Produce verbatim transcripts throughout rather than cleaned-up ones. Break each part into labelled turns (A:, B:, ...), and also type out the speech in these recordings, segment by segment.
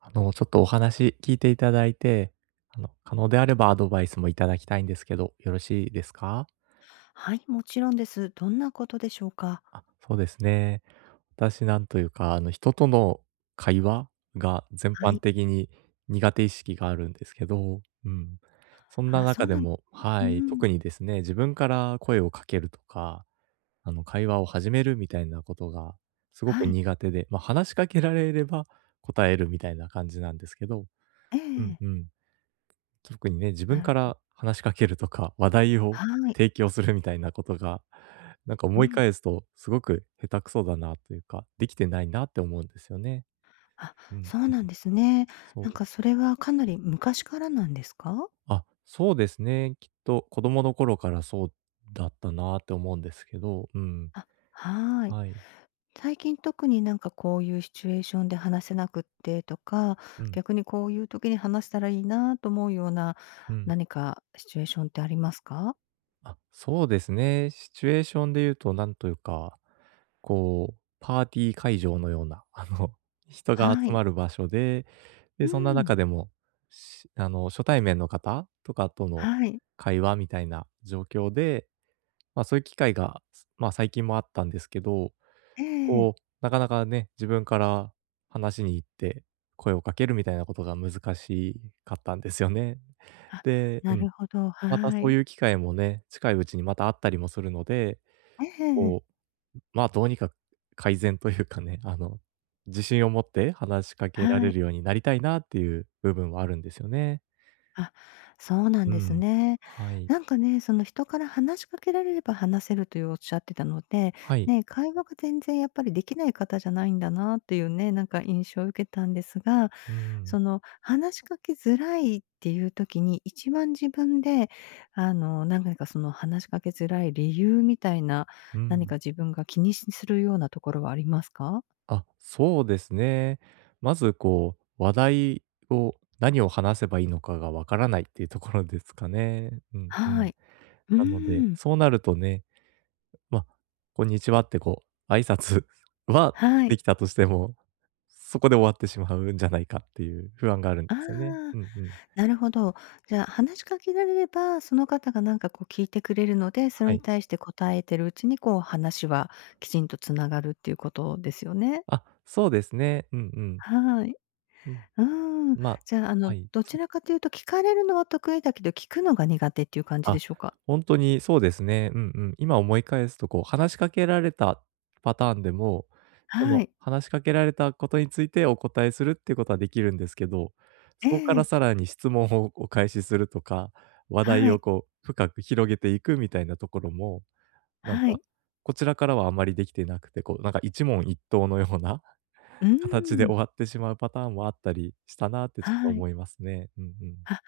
A: あの、ちょっとお話聞いていただいて、あの、可能であればアドバイスもいただきたいんですけど、よろしいですか？
B: はい、もちろんです。どんなことでしょうか？
A: あ、そうですね。私、なんというか、あの、人との会話が全
B: は
A: 般
B: い。
A: 的に苦手意識があるんですけど、うん。そんな
B: あ、そ
A: 中
B: う
A: で
B: なん
A: も、
B: う
A: はい、
B: ん。
A: 特にですね、自分から声をかけるとか、あの、会話を始めるみたいなことがすごく
B: はい。
A: 苦手で、まあ、話しかけられれば答えるみたいな感じなんですけど、
B: え
A: うん
B: え、
A: うん。特にね、自分
B: なる
A: か
B: ほど。
A: ら話しかけるとか、話題を
B: はい。
A: 提供するみたいなことが、なんか
B: う
A: 思い
B: ん。
A: 返すと、すごく下手くそだなというか、できてないなって思うんですよね。
B: あ、
A: うんうん。
B: そうなんですね。
A: そ
B: なん
A: う。
B: かそれはかなり昔からなんですか？
A: あ、そうですね。きっと子供の頃からそうだったなって思うんですけど、うん。
B: あ、はい。
A: はい。
B: 最近特になんかこういうシチュエーションで話せなくってとか、
A: うん、
B: 逆にこういう時に話したらいいなと思うような、
A: うん。
B: 何かシチュエーションってありますか？
A: あ、そうですね。シチュエーションで言うと、なんというか、こう、パーティー会場のような、あの、人が
B: は
A: 集
B: い。
A: まる場所で、
B: う
A: で、そんな
B: ん。
A: 中でも、しあの、初対面の方とかとの
B: はい。
A: 会話みたいな状況で、ま、そういう機会が、すま、最近もあったんですけど、
B: ええ。
A: こう、なかなかね、自分から話しに行って、声をかけるみたいなことが難しかったんですよね。
B: あ、
A: で、う
B: な
A: ん。
B: るほど、
A: また
B: は
A: そう
B: い。
A: いう機会もね、近いうちにまたあったりもするので、
B: ええ、
A: こう、まあ、どうにか改善というかね、あの、自信を持って話しかけら
B: は
A: れ
B: い。
A: るようになりたいなっていう部分はあるんですよね。
B: あ、そうなん
A: う
B: です
A: ん。
B: ね。
A: はい。
B: なんかね、その人から話しかけられれば話せるというおっしゃってたので、
A: はい。
B: ね、会話が全然やっぱりできない方じゃないんだなっていうね、なんか印象を受けたんですが、
A: うん。
B: その話しかけづらいっていう時に、一番自分で、あの、何回かその話しかけづらい理由みたいな、
A: う
B: 何
A: ん。
B: か自分が気にするようなところはありますか？
A: あ、そうですね。まずこう、話題を何を話せばいいのかがわからないっていうところですかね。うんう
B: は
A: ん。
B: い。う
A: なので、
B: ーん。
A: そうなるとね、ま、あこんにちはってこう、挨拶 は
B: は
A: で
B: い。
A: きたとしても、そこで終わってしまうんじゃないかっていう不安があるんで
B: あ
A: すよね。
B: あ、
A: うんうん。
B: なるほど。じゃあ、話しかけられれば、その方がなんかこう聞いてくれるので、それ
A: は
B: に
A: い。
B: 対して答えてるうちに、こう話はきちんとつながるっていうことですよね。
A: あ、そうですね。うんうん。
B: はい。
A: うん。
B: うーん。
A: まあ、
B: じゃあ、あ
A: は
B: の、
A: い。
B: どちらかというと聞かれるのは得意だけど、聞くのが苦手っていう感じ
A: あ、
B: でしょうか？
A: ほんとにそうですね。うんうん。今思い返すとこう、話しかけられたパターンでも、そ
B: は
A: の、
B: い。
A: 話しかけられたことについてお答えするっていうことはできるんですけど、そ
B: え
A: こから
B: え。
A: さらに質問をお返しするとか、話題
B: は
A: を
B: い。
A: こう深く広げていくみたいなところも、なん
B: は
A: か、
B: い。
A: こちらからはあまりできてなくて、こうなんか一問一答のような
B: うー
A: 形で
B: ん。
A: 終わってしまうパターンもあったりしたなってちょっと
B: はい。
A: 思いますね。うんうん。
B: はい。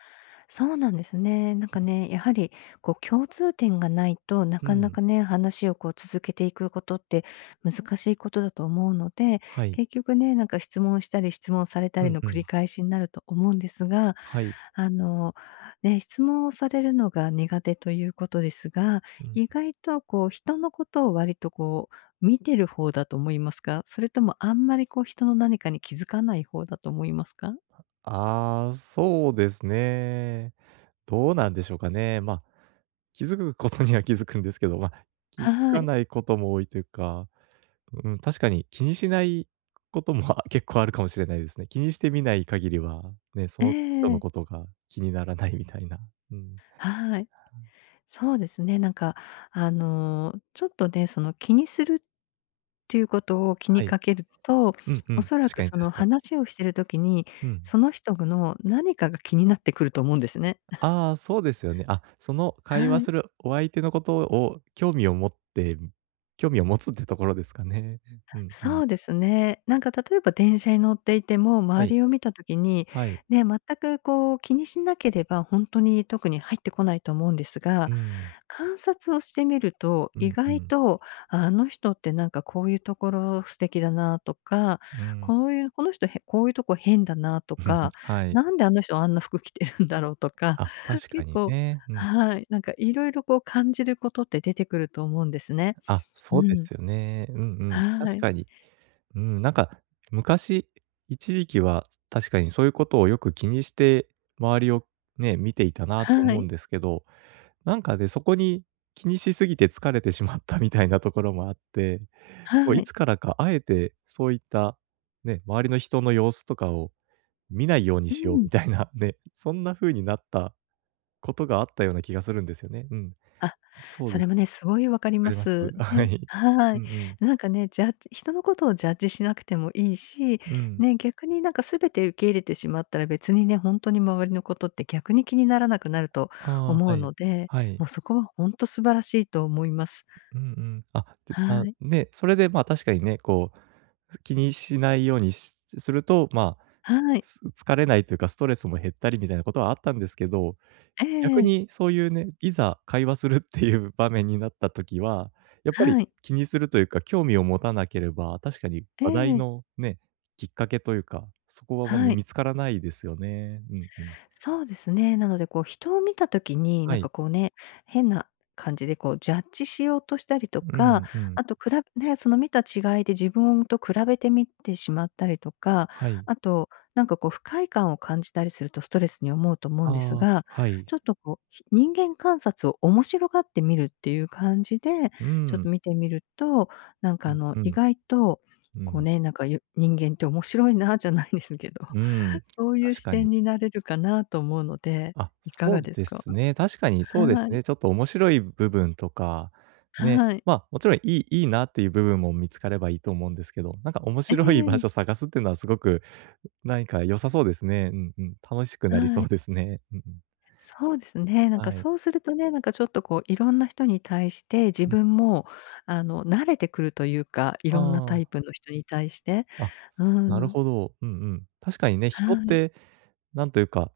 B: そうなんですね。なんかね、やはりこう共通点がないとな
A: う
B: かな
A: ん。
B: かね、話をこう続けていくことって難しいことだと思うので、
A: はい。
B: 結局ね、なんか質問したり質問された
A: う
B: り
A: ん
B: の
A: う
B: 繰
A: ん。
B: り返しになると思うんですが、
A: はい。
B: あの、ね、質問をされるのが苦手ということですが、
A: うん。
B: 意外とこう人のことを割とこう見てる方だと思いますか？それともあんまりこう人の何かに気づかない方だと思いますか？
A: ああ、そうですね。どうなんでしょうかね。ま、あ気づくことには気づくんですけど、まあ、気づ
B: は
A: か
B: い。
A: ないことも多いというか、うん、確かに気にしないこともあ結構あるかもしれないですね。気にしてみない限りは、ね、そ
B: え
A: の人の
B: え。
A: ことが気にならないみたいな。うん。
B: はい。そうですね、なんか、あの、ちょっとね、その気にするっていうことを気に
A: はい。
B: かけると、
A: うんう
B: お
A: ん。
B: そら
A: 確か
B: く
A: に
B: その
A: 確かに。
B: 話をしてる時に、
A: うん。
B: その人の何かが気になってくると思うんですね。
A: ああ、そうですよね。あ、その会
B: は
A: 話
B: い。
A: するお相手のことを、興味を持って興味を持つってところですかね。うんうん。
B: そうですね。なんか例えば電車に乗っていても、
A: は
B: 周
A: い、
B: りを見た時に、
A: はい。
B: ね、全くこう気にしなければ、本当に特に入ってこないと思うんです
A: う
B: が、
A: ん。
B: 観察をしてみると、
A: う
B: 意
A: んう
B: 外
A: ん。
B: と、ああの人ってなんかこういうところ素敵だなとか、
A: うん。
B: こういうこの人へこういうとこ変だなと か、
A: はい。
B: なんであの人あんな服着てるんだろうとか、
A: あ、確か
B: 結
A: に
B: 構
A: ね。うん。
B: はい、なんかいろいろこう感じることって出てくると思うんですね。
A: あ、
B: う
A: そうで
B: ん。
A: すよね。うんうん。
B: は
A: 確
B: い。
A: かに。うん、なんか昔、一時期は確かにそういうことをよく気にして、周りをね、見ていたなと
B: は
A: 思う
B: い。
A: んですけど、なんかね、そこに気にしすぎて疲れてしまったみたいなところもあって、
B: は
A: こう
B: い。は
A: い
B: い。
A: つからかあえてそういったね、周りの人の様子とかを見ないように
B: う
A: しようみ
B: ん。
A: たいな、ね、そんな風になったことがあったような気がするんですよね。うん。
B: あ、
A: そう
B: そ
A: です。
B: れもね、すごいわかり
A: わか
B: ま
A: ります。
B: す。
A: は
B: ね、
A: い。
B: は
A: う
B: い。
A: んうん。
B: なんかね、ジャッジ人のことをジャッジしなくてもいいし、
A: うん。
B: ね、逆になんか全て受け入れてしまったら、別にね、ほんとに周りのことって逆に気にならなくなると
A: ああ、
B: 思
A: は
B: う
A: い。
B: ので、
A: はい。
B: もうそこはほんと素晴らしいと思います。
A: うんうん。あ、で、
B: は
A: あ、
B: い。
A: ね、それで、ま、あ確かにね、こう、気にしないようにしすると、まあ、
B: はい。
A: す疲れないというか、ストレスも減ったりみたいなことはあったんですけど、
B: え
A: 逆
B: え
A: に
B: え。
A: そういうね、いざ会話するっていう場面になった時は、やっぱり
B: はい。
A: 気にするというか、興味を持たなければ、確かに
B: え
A: 話題
B: え。
A: のね、きっかけというか、そこはもう
B: はい。
A: 見つからないですよね。うんうん。
B: そうですね。なのでこう、人を見た時に、
A: は
B: なん
A: い。
B: かこうね、変な感じでこうジャッジしようとしたりと
A: う
B: か、
A: んうん。
B: あと比べね、その見た違いで自分と比べてみてしまったりとか、
A: はい。
B: あと、なんかこう不快感を感じたりするとストレスに思うと思うんです
A: ああ、
B: が、
A: はい。
B: ちょっとこう、ひ人間観察を面白がってみるっていう感じで、
A: う
B: ちょっ
A: ん。
B: と見てみると、なん
A: う
B: かあ
A: ん
B: の、
A: う
B: 意
A: ん。
B: 外と、
A: う
B: こう
A: ん。
B: ね、なんかよ人間って面白いなじゃないですけど、
A: うん。
B: そういう
A: 確
B: 視
A: かに。
B: 点になれるかなと思うので、
A: あ、
B: いか
A: そ
B: が
A: う
B: です
A: で
B: か？
A: すね。確かに そうで
B: は
A: す
B: い、
A: ね。ちょっと面白い部分とか、ね、
B: はい。
A: ま、あもちろんいいいいなっていう部分も見つかればいいと思うんですけど、なんか面
B: え
A: 白い場
B: え、
A: 所探すっていうのはすごく何か良さそうですね。うんうん。楽しくなりそ
B: は
A: う
B: い。
A: ですね。うんうん。
B: そうですね、なんか
A: はい。
B: そうするとね、なんかちょっとこういろんな人に対して自
A: うん。
B: 分もあの、慣れてくるというか、いろんなタイ
A: あ
B: プの人に対して。
A: あ、あ、
B: う
A: なる
B: ん、
A: ほど。うんうん。確かにね、
B: は
A: 人っ
B: い、
A: て、なんというか、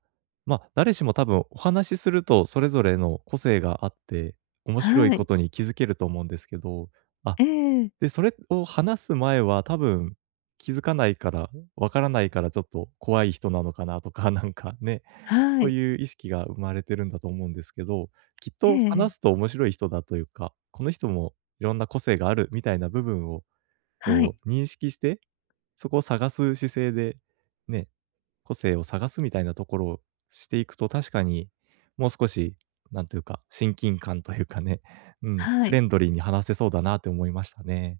A: ま、あ誰しも多分お話しするとそれぞれの個性があって、面白い
B: は
A: こ
B: い。
A: とに気づけると思うんですけど、あ、
B: ええ、
A: で、それを話す前は多分気づかないから、わからないからちょっと怖い人なのかなとか、なんかね、
B: は
A: そう
B: い、
A: いう意識が生まれてるんだと思うんですけど、きっ
B: え
A: と
B: え、
A: 話すと面白い人だというか、この人もいろんな個性があるみたいな部分を
B: は
A: こ
B: い、
A: う認識して、そこを探す姿勢で、ね、個性を探すみたいなところをしていくと確かに、もう少し、なんというか、親近感というかね、うん、
B: は
A: フレ
B: い。
A: ンドリーに話せそうだなって思いましたね。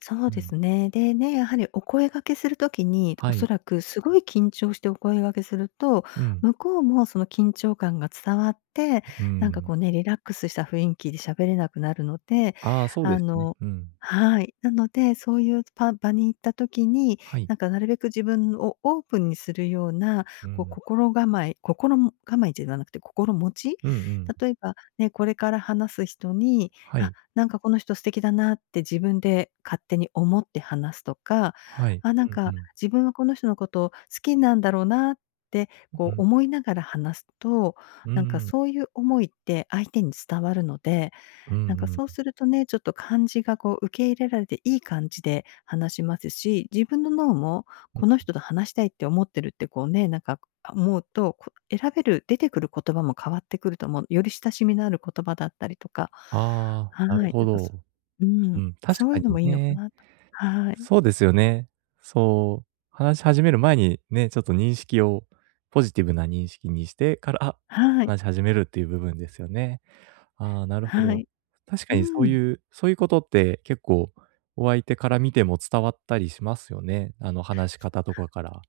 B: そう
A: う
B: で
A: ん。
B: すね。でね、やはりお声掛けする時に、お
A: は
B: そ
A: い。
B: らくすごい緊張してお声掛けすると、
A: うん、
B: 向こうもその緊張感が伝わって、
A: う
B: なんか
A: ん。
B: こうね、リラックスした雰囲気で喋れなくなるので、
A: ああ、そうで
B: あ
A: すね。
B: の、
A: うん。
B: はい。なので、そういうパ場に行った時に、
A: はい。
B: なんかなるべく自分をオープンにするような、
A: う
B: こう
A: ん。
B: 心構え心も構えじゃなくて心持ち？
A: うんうん。
B: 例えばね、これから話す人に、
A: は
B: あ、
A: い、
B: なんかこの人素敵だなって自分で勝手に思って話すとか、
A: はい。
B: あ、なん
A: うん
B: か
A: うん。
B: 自分はこの人のことを好きなんだろうなって、
A: う
B: こう
A: ん。
B: 思いながら話すと、
A: う
B: なんか
A: ん。
B: そういう思いって相手に伝わるので、
A: うんう
B: なんかそう
A: ん。
B: するとね、ちょっと感じがこう受け入れられていい感じで話しますし、自分の脳も
A: うん。
B: この人と話したいって思ってるってこうね、なんか思うと、こ選べる、出てくる言葉も変わってくると思う。より親しみのある言葉だったりとか。
A: あ
B: は
A: あ、なる
B: い、
A: ほ
B: なんかそ
A: ど。
B: う
A: う
B: ん、
A: ん、確
B: そう
A: か
B: いう
A: に
B: のもいいのか
A: ね。
B: なと。はい。
A: そうですよね。そう、話し始める前にね、ちょっと認識をポジティブな認識にしてから、あ
B: はい。
A: 話し始めるっていう部分ですよね。ああ、なるほ
B: は
A: ど。
B: い。
A: 確か
B: う
A: にそう
B: ん。
A: いう、そういうことって結構お相手から見ても伝わったりしますよね。あの話し方とかから。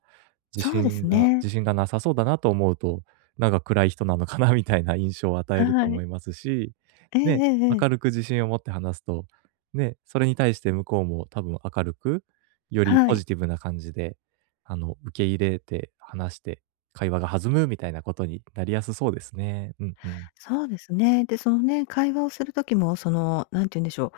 A: 自
B: そうで
A: 信
B: す
A: が
B: ね。
A: 自信がなさそうだなと思うと、なんか暗い人なのかなみたいな印象を与えると
B: は
A: 思
B: い。
A: いますし、
B: ええ
A: ね、
B: えええ
A: 明
B: え。
A: るく自信を持って話すと、ね、それに対して向こうも多分明るく、より
B: は
A: ポ
B: い。
A: ジティブな感じで、あの受け入れて話して、会話が弾むみたいなことになりやすそうですね。うんうん。
B: そうですね。で、そのね、会話をする時も、その、何て言うんでしょ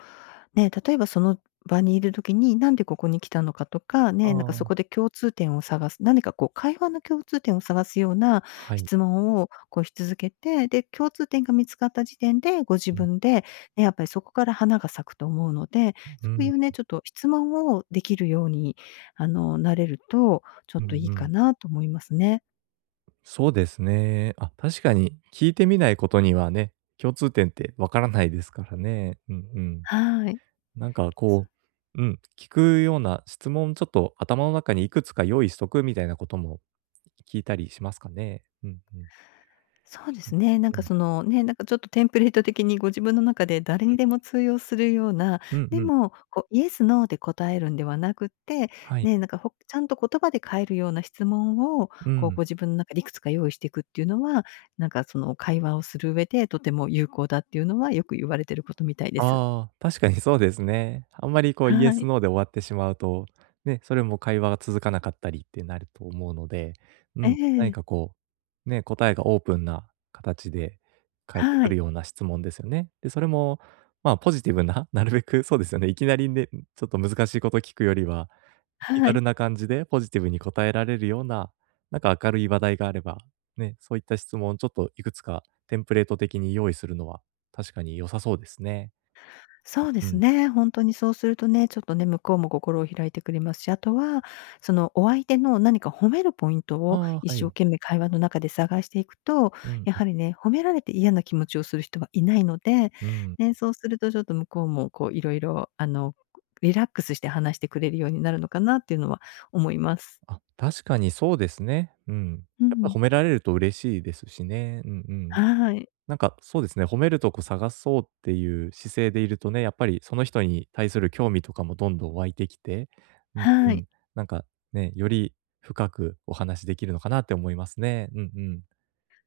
B: う、ね、例えばその場にいる時に、なんでここに来たのかとか、
A: あ
B: ね、なんかそ
A: あ、
B: こで共通点を探す、何かこう会話の共通点を探すような
A: はい。
B: 質問をこうし続けて、で、共通点が見つかった時点で、ご自
A: うん、
B: 分で、ね、やっぱりそこから花が咲くと思うので、
A: う
B: そうい
A: ん、
B: うね、ちょっと質問をできるように、あの、なれると、ちょ
A: う
B: っといいか
A: ん。
B: なと思いますね。
A: そうですね。あ、確かに聞いてみないことにはね、共通点ってわからないですからね。うんうん。
B: はい。
A: なんかこう、うん、聞くような質問、ちょっと頭の中にいくつか用意しとくみたいなことも聞いたりしますかね。うんうん。
B: そうですね。なん
A: う
B: か
A: ん。
B: そのね、なんかちょっとテンプレート的にご自分の中で誰にでも通用するような、
A: うんうん。
B: で
A: うん。
B: も、こうイエス、ノーで答えるんではなくって、
A: はい。
B: ね、なんかほちゃんと言葉で変えるような質問を、
A: う
B: こう
A: ん。
B: ご自分の中でいくつか用意していくっていうのは、なんかその会話をする上でとても有効だっていうのはよく言われてることみたいです。
A: ああ、確かにそうですね。あんまりこうイエ
B: は
A: ス、
B: い。
A: ノーで終わってしまうと、ね、それも会話が続かなかったりってなると思うので、う
B: え
A: ん、何
B: え。
A: かこう、ね、答えがオープンな形で返って
B: は
A: くる
B: い。
A: ような質問ですよね。で、それも、まあ、ポジティブな、なるべくそうですよね、いきなりね、ちょっと難しいこと聞くよりは、気
B: は
A: 軽
B: い。
A: な感じでポジティブに答えられるような、なんか明るい話題があれば、ね、そういった質問をちょっといくつかテンプレート的に用意するのは確かに良さそうですね。
B: そうで
A: う
B: す
A: ん。
B: ね。本当にそうするとね、ちょっとね、向こうも心を開いてくれますし、あとは、そのお相手の何か褒めるポイントを
A: ああ、
B: 一
A: は
B: 生
A: い。
B: 懸命会話の中で探していくと、
A: うん、
B: やはりね、褒められて嫌な気持ちをする人はいないので、
A: うん。うん、
B: ね、そうするとちょっと向こうもこういろいろあの、リラックスして話してくれるようになるのかなっていうのは思います。
A: あ、確かにそうですね。うん。
B: う
A: やっぱ
B: ん。
A: 褒められると嬉しいですしね。うんうん。
B: はい。
A: なんかそうですね、褒めるとこ探そうっていう姿勢でいるとね、やっぱりその人に対する興味とかもどんどん湧いてきて、うんう
B: は
A: ん。
B: い。
A: なんかね、より深くお話できるのかなって思いますね。うんうん。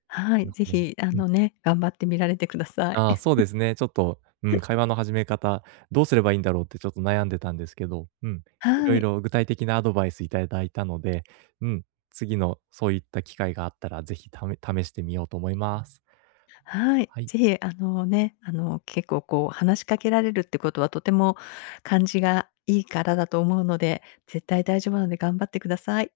B: は
A: な
B: い。
A: る
B: ぜ
A: ほど。
B: ひあ
A: うん。
B: のね、頑張ってみられてください。
A: ああ、そ うですね。ちょっと、うん、会話の始め方、どうすればいいんだろうってちょっと悩んでたんですけど、うん、いろ
B: は
A: い
B: い。
A: ろ具体的なアドバイスいただいたので、うん、次のそういった機会があったら、ぜひため試してみようと思います。
B: はい。
A: はい。
B: ぜひ、あのね、あの、結構こう話しかけられるってことはとても感じがいいからだと思うので、絶対大丈夫なので頑張ってください。